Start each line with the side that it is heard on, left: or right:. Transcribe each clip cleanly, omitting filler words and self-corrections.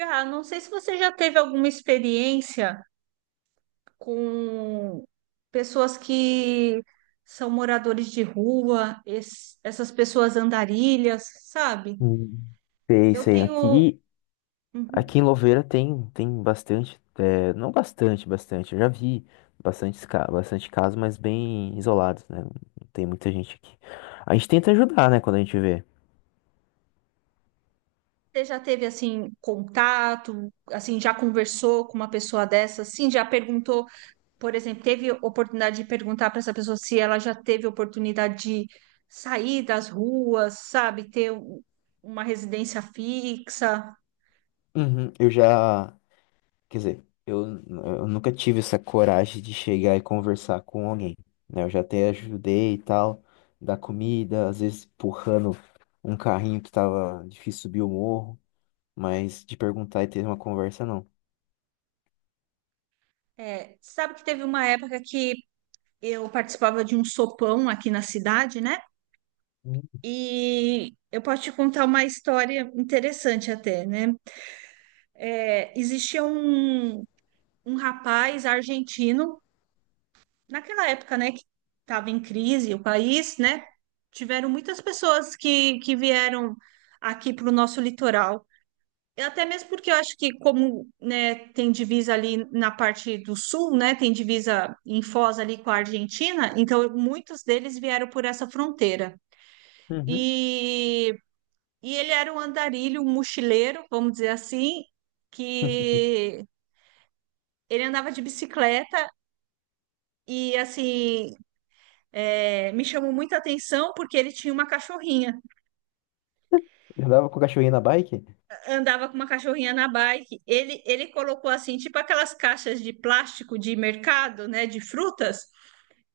right: Ah, não sei se você já teve alguma experiência com pessoas que são moradores de rua, essas pessoas andarilhas, sabe?
left: Hum. Sei,
right: Eu
left: sei.
right: tenho.
left: Aqui,
right: Uhum.
left: aqui em Louveira tem, tem bastante, é, não bastante, bastante. Eu já vi bastante, bastante casos, mas bem isolados, né? Não tem muita gente aqui. A gente tenta ajudar, né, quando a gente vê.
right: Você já teve assim contato, assim já conversou com uma pessoa dessa, assim já perguntou, por exemplo, teve oportunidade de perguntar para essa pessoa se ela já teve oportunidade de sair das ruas, sabe, ter uma residência fixa?
left: Uhum, eu já, quer dizer, eu nunca tive essa coragem de chegar e conversar com alguém, né? Eu já até ajudei e tal, dar comida, às vezes empurrando um carrinho que tava difícil subir o morro, mas de perguntar e ter uma conversa, não.
right: Sabe que teve uma época que eu participava de um sopão aqui na cidade, né? E eu posso te contar uma história interessante até, né? Existia um rapaz argentino, naquela época, né, que estava em crise o país, né? Tiveram muitas pessoas que vieram aqui para o nosso litoral. Até mesmo porque eu acho que como, né, tem divisa ali na parte do sul, né, tem divisa em Foz ali com a Argentina, então muitos deles vieram por essa fronteira.
left: Uhum.
right: E, e ele era um andarilho, um mochileiro, vamos dizer assim, que ele andava de bicicleta e, assim, me chamou muita atenção porque ele tinha uma cachorrinha.
left: Ele andava com o cachorrinho na bike?
right: Andava com uma cachorrinha na bike. Ele colocou, assim, tipo aquelas caixas de plástico de mercado, né, de frutas.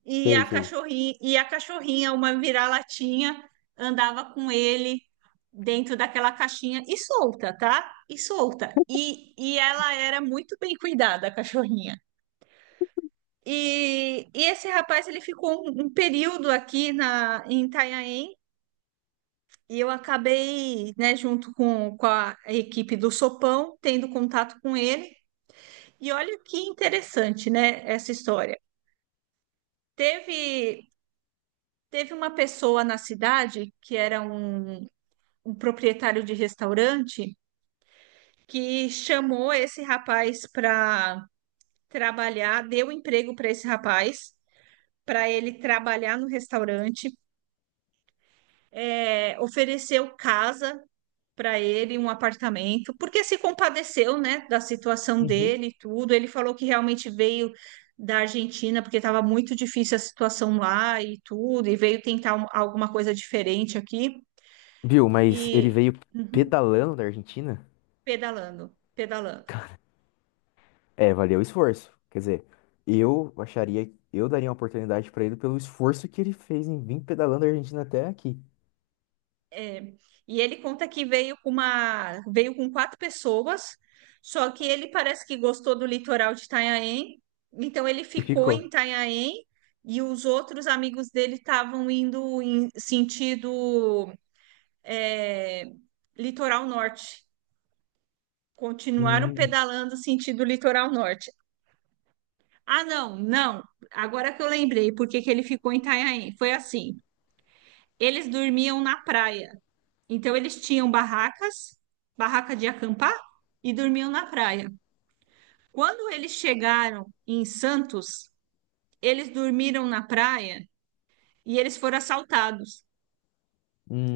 right: e
left: Sei,
right: a
left: sei.
right: cachorrinha, e a cachorrinha, uma vira-latinha, andava com ele dentro daquela caixinha e solta, tá? E solta. E ela era muito bem cuidada, a cachorrinha. E esse rapaz, ele ficou um período aqui na, em Itanhaém, e eu acabei, né, junto com a equipe do Sopão, tendo contato com ele. E olha que interessante, né, essa história. Teve, teve uma pessoa na cidade que era um proprietário de restaurante que chamou esse rapaz para trabalhar, deu emprego para esse rapaz, para ele trabalhar no restaurante, ofereceu casa para ele, um apartamento, porque se compadeceu, né, da situação
left: Uhum.
right: dele e tudo. Ele falou que realmente veio da Argentina porque estava muito difícil a situação lá e tudo, e veio tentar alguma coisa diferente aqui
left: Viu, mas ele
right: e
left: veio
right: Uhum.
left: pedalando da Argentina?
right: Pedalando, pedalando.
left: É, valeu o esforço. Quer dizer, eu daria uma oportunidade pra ele pelo esforço que ele fez em vir pedalando da Argentina até aqui.
right: É, e ele conta que veio com quatro pessoas, só que ele parece que gostou do litoral de Itanhaém, então ele
left: E
right: ficou em
left: ficou.
right: Itanhaém e os outros amigos dele estavam indo em sentido é, litoral norte, continuaram
left: Hum.
right: pedalando sentido litoral norte. Ah, não, não. Agora que eu lembrei por que que ele ficou em Itanhaém, foi assim. Eles dormiam na praia. Então eles tinham barracas, barraca de acampar e dormiam na praia. Quando eles chegaram em Santos, eles dormiram na praia e eles foram assaltados.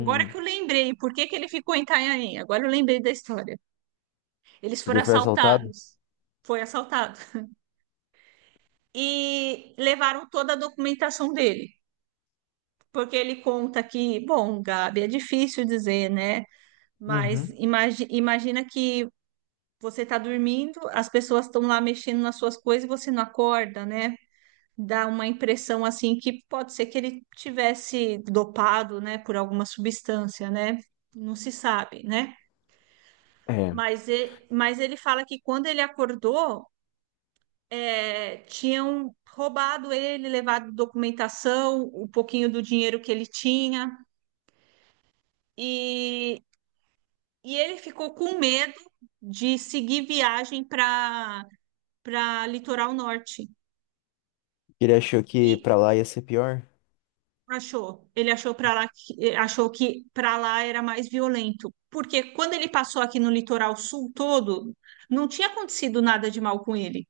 right: Agora que eu lembrei, por que que ele ficou em Itanhaém? Agora eu lembrei da história. Eles
left: porque
right: foram
left: foi assaltado?
right: assaltados. Foi assaltado. E levaram toda a documentação dele. Porque ele conta que, bom, Gabi, é difícil dizer, né? Mas
left: Uhum.
right: imagina que você está dormindo, as pessoas estão lá mexendo nas suas coisas e você não acorda, né? Dá uma impressão assim que pode ser que ele tivesse dopado, né, por alguma substância, né? Não se sabe, né?
left: É.
right: Mas ele fala que quando ele acordou, tinham roubado ele, levado documentação, o pouquinho do dinheiro que ele tinha, e, e ele ficou com medo de seguir viagem para Litoral Norte.
left: Ele achou que
right: E
left: pra lá ia ser pior?
right: achou. Ele achou que para lá era mais violento, porque quando ele passou aqui no litoral sul todo, não tinha acontecido nada de mal com ele.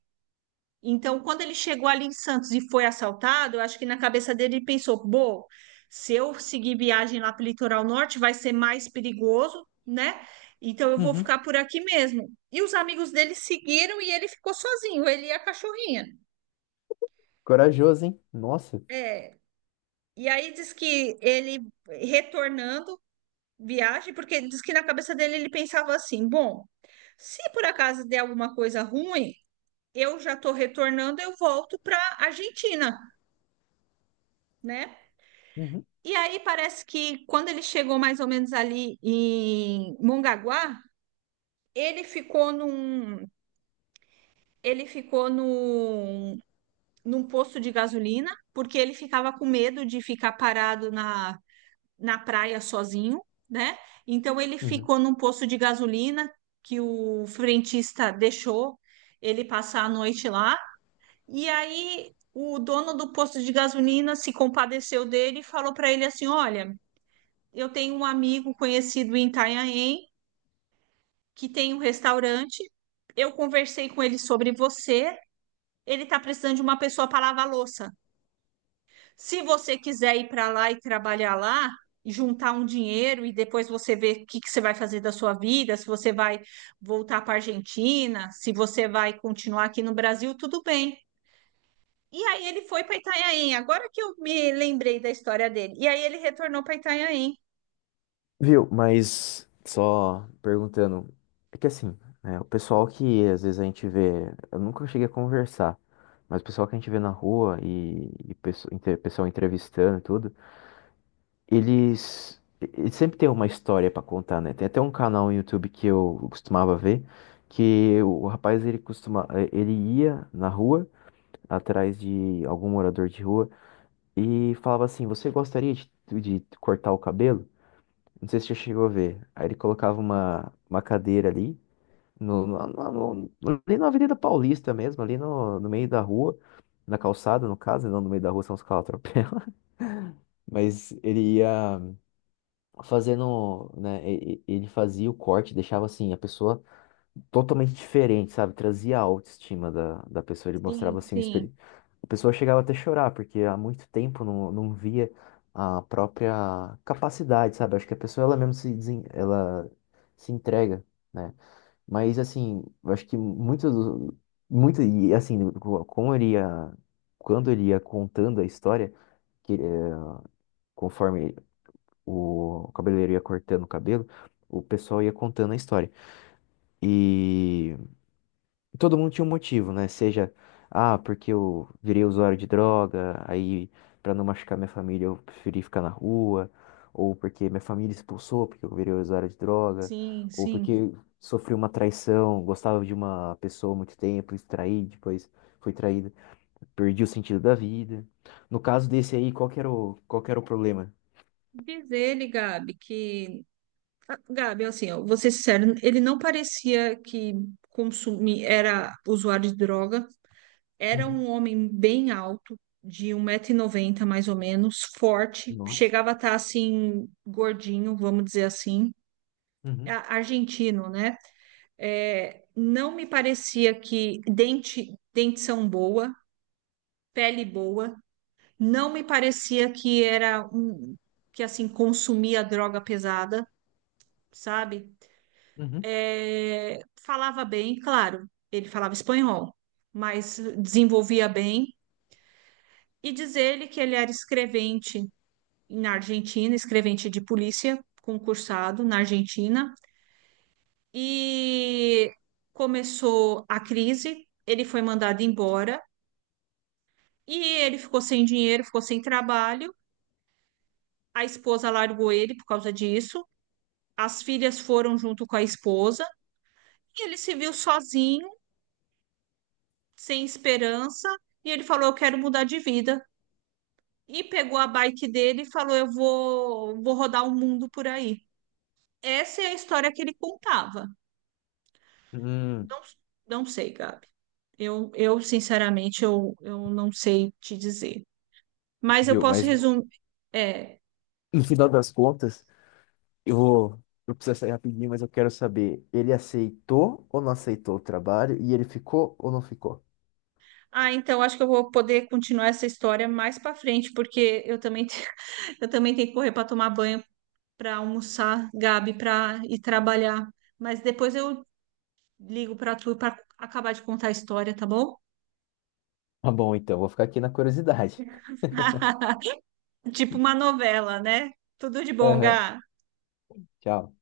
right: Então, quando ele chegou ali em Santos e foi assaltado, eu acho que na cabeça dele ele pensou: "Bom, se eu seguir viagem lá para o litoral norte, vai ser mais perigoso, né? Então eu vou
left: Uhum.
right: ficar por aqui mesmo". E os amigos dele seguiram e ele ficou sozinho, ele e a cachorrinha.
left: Corajoso, hein? Nossa.
right: É. E aí diz que ele retornando viagem, porque diz que na cabeça dele ele pensava assim: bom, se por acaso der alguma coisa ruim, eu já estou retornando, eu volto para Argentina, né?
left: Uhum.
right: E aí parece que quando ele chegou mais ou menos ali em Mongaguá, ele ficou ele ficou num, num posto de gasolina, porque ele ficava com medo de ficar parado na praia sozinho, né? Então ele
left: Uhum.
right: ficou num posto de gasolina que o frentista deixou ele passar a noite lá. E aí o dono do posto de gasolina se compadeceu dele e falou para ele assim: "Olha, eu tenho um amigo conhecido em Itanhaém que tem um restaurante. Eu conversei com ele sobre você. Ele está precisando de uma pessoa para lavar louça. Se você quiser ir para lá e trabalhar lá, juntar um dinheiro e depois você ver o que que você vai fazer da sua vida, se você vai voltar para a Argentina, se você vai continuar aqui no Brasil, tudo bem. E aí ele foi para Itanhaém, agora que eu me lembrei da história dele. E aí ele retornou para Itanhaém.
left: Viu? Mas só perguntando, é que assim, né, o pessoal que às vezes a gente vê, eu nunca cheguei a conversar, mas o pessoal que a gente vê na rua pessoal entrevistando e tudo, eles sempre têm uma história pra contar, né? Tem até um canal no YouTube que eu costumava ver, que o rapaz ele costuma, ele ia na rua atrás de algum morador de rua e falava assim: "Você gostaria de cortar o cabelo?" Não sei se você chegou a ver. Aí ele colocava uma cadeira ali, no, no, no- ali na Avenida Paulista mesmo, ali no meio da rua, na calçada, no caso, né? Não no meio da rua, são os caras atropelam. Mas ele ia fazendo, né? Ele fazia o corte, deixava assim a pessoa totalmente diferente, sabe? Trazia a autoestima da pessoa, ele
right: Sim,
left: mostrava assim um
right: sim,
left: espelho. A pessoa chegava até a chorar, porque há muito tempo não via a própria capacidade, sabe? Acho que a pessoa ela mesmo se desen... ela se entrega, né? Mas assim, eu acho que muito do- muito e assim, co- como ele ia quando ele ia contando a história, que conforme o cabeleireiro ia cortando o cabelo, o pessoal ia contando a história. E todo mundo tinha um motivo, né? Seja, ah, porque eu virei usuário de droga, aí pra não machucar minha família eu preferi ficar na rua, ou porque minha família expulsou porque eu virei usuário de droga,
right: sim,
left: ou
right: sim.
left: porque sofri uma traição, gostava de uma pessoa há muito tempo, e traí, depois fui traída, perdi o sentido da vida. No caso desse aí, qual que era o problema?
right: Diz ele, Gabi, que. Ah, Gabi, assim, ó, vou ser sincero, ele não parecia que era usuário de droga. Era
left: Uhum.
right: um homem bem alto, de um metro e noventa mais ou menos, forte,
left: Nossa.
right: chegava a estar assim, gordinho, vamos dizer assim,
left: Uhum.
right: A- argentino, né? Não me parecia que dentição boa, pele boa, não me parecia que era um que assim consumia droga pesada, sabe?
left: Uhum.
right: Falava bem, claro, ele falava espanhol, mas desenvolvia bem. E diz ele que ele era escrevente na Argentina, escrevente de polícia, concursado na Argentina, e começou a crise. Ele foi mandado embora e ele ficou sem dinheiro, ficou sem trabalho. A esposa largou ele por causa disso. As filhas foram junto com a esposa e ele se viu sozinho, sem esperança. E ele falou: eu quero mudar de vida. E pegou a bike dele e falou: Eu vou rodar o mundo por aí. Essa é a história que ele contava.
left: Hum,
right: Não, não sei, Gabi. Eu sinceramente, eu não sei te dizer. Mas eu
left: viu?
right: posso
left: Mas
right: resumir. É.
left: no final das contas, eu vou, eu preciso sair rapidinho, mas eu quero saber, ele aceitou ou não aceitou o trabalho e ele ficou ou não ficou?
right: Ah, então acho que eu vou poder continuar essa história mais para frente, porque eu também, eu também tenho que correr para tomar banho, para almoçar, Gabi, para ir trabalhar. Mas depois eu ligo para tu para acabar de contar a história, tá bom?
left: Tá bom, então, vou ficar aqui na curiosidade.
right: Tipo uma novela, né? Tudo de bom,
left: Aham.
right: Gá.
left: Tchau.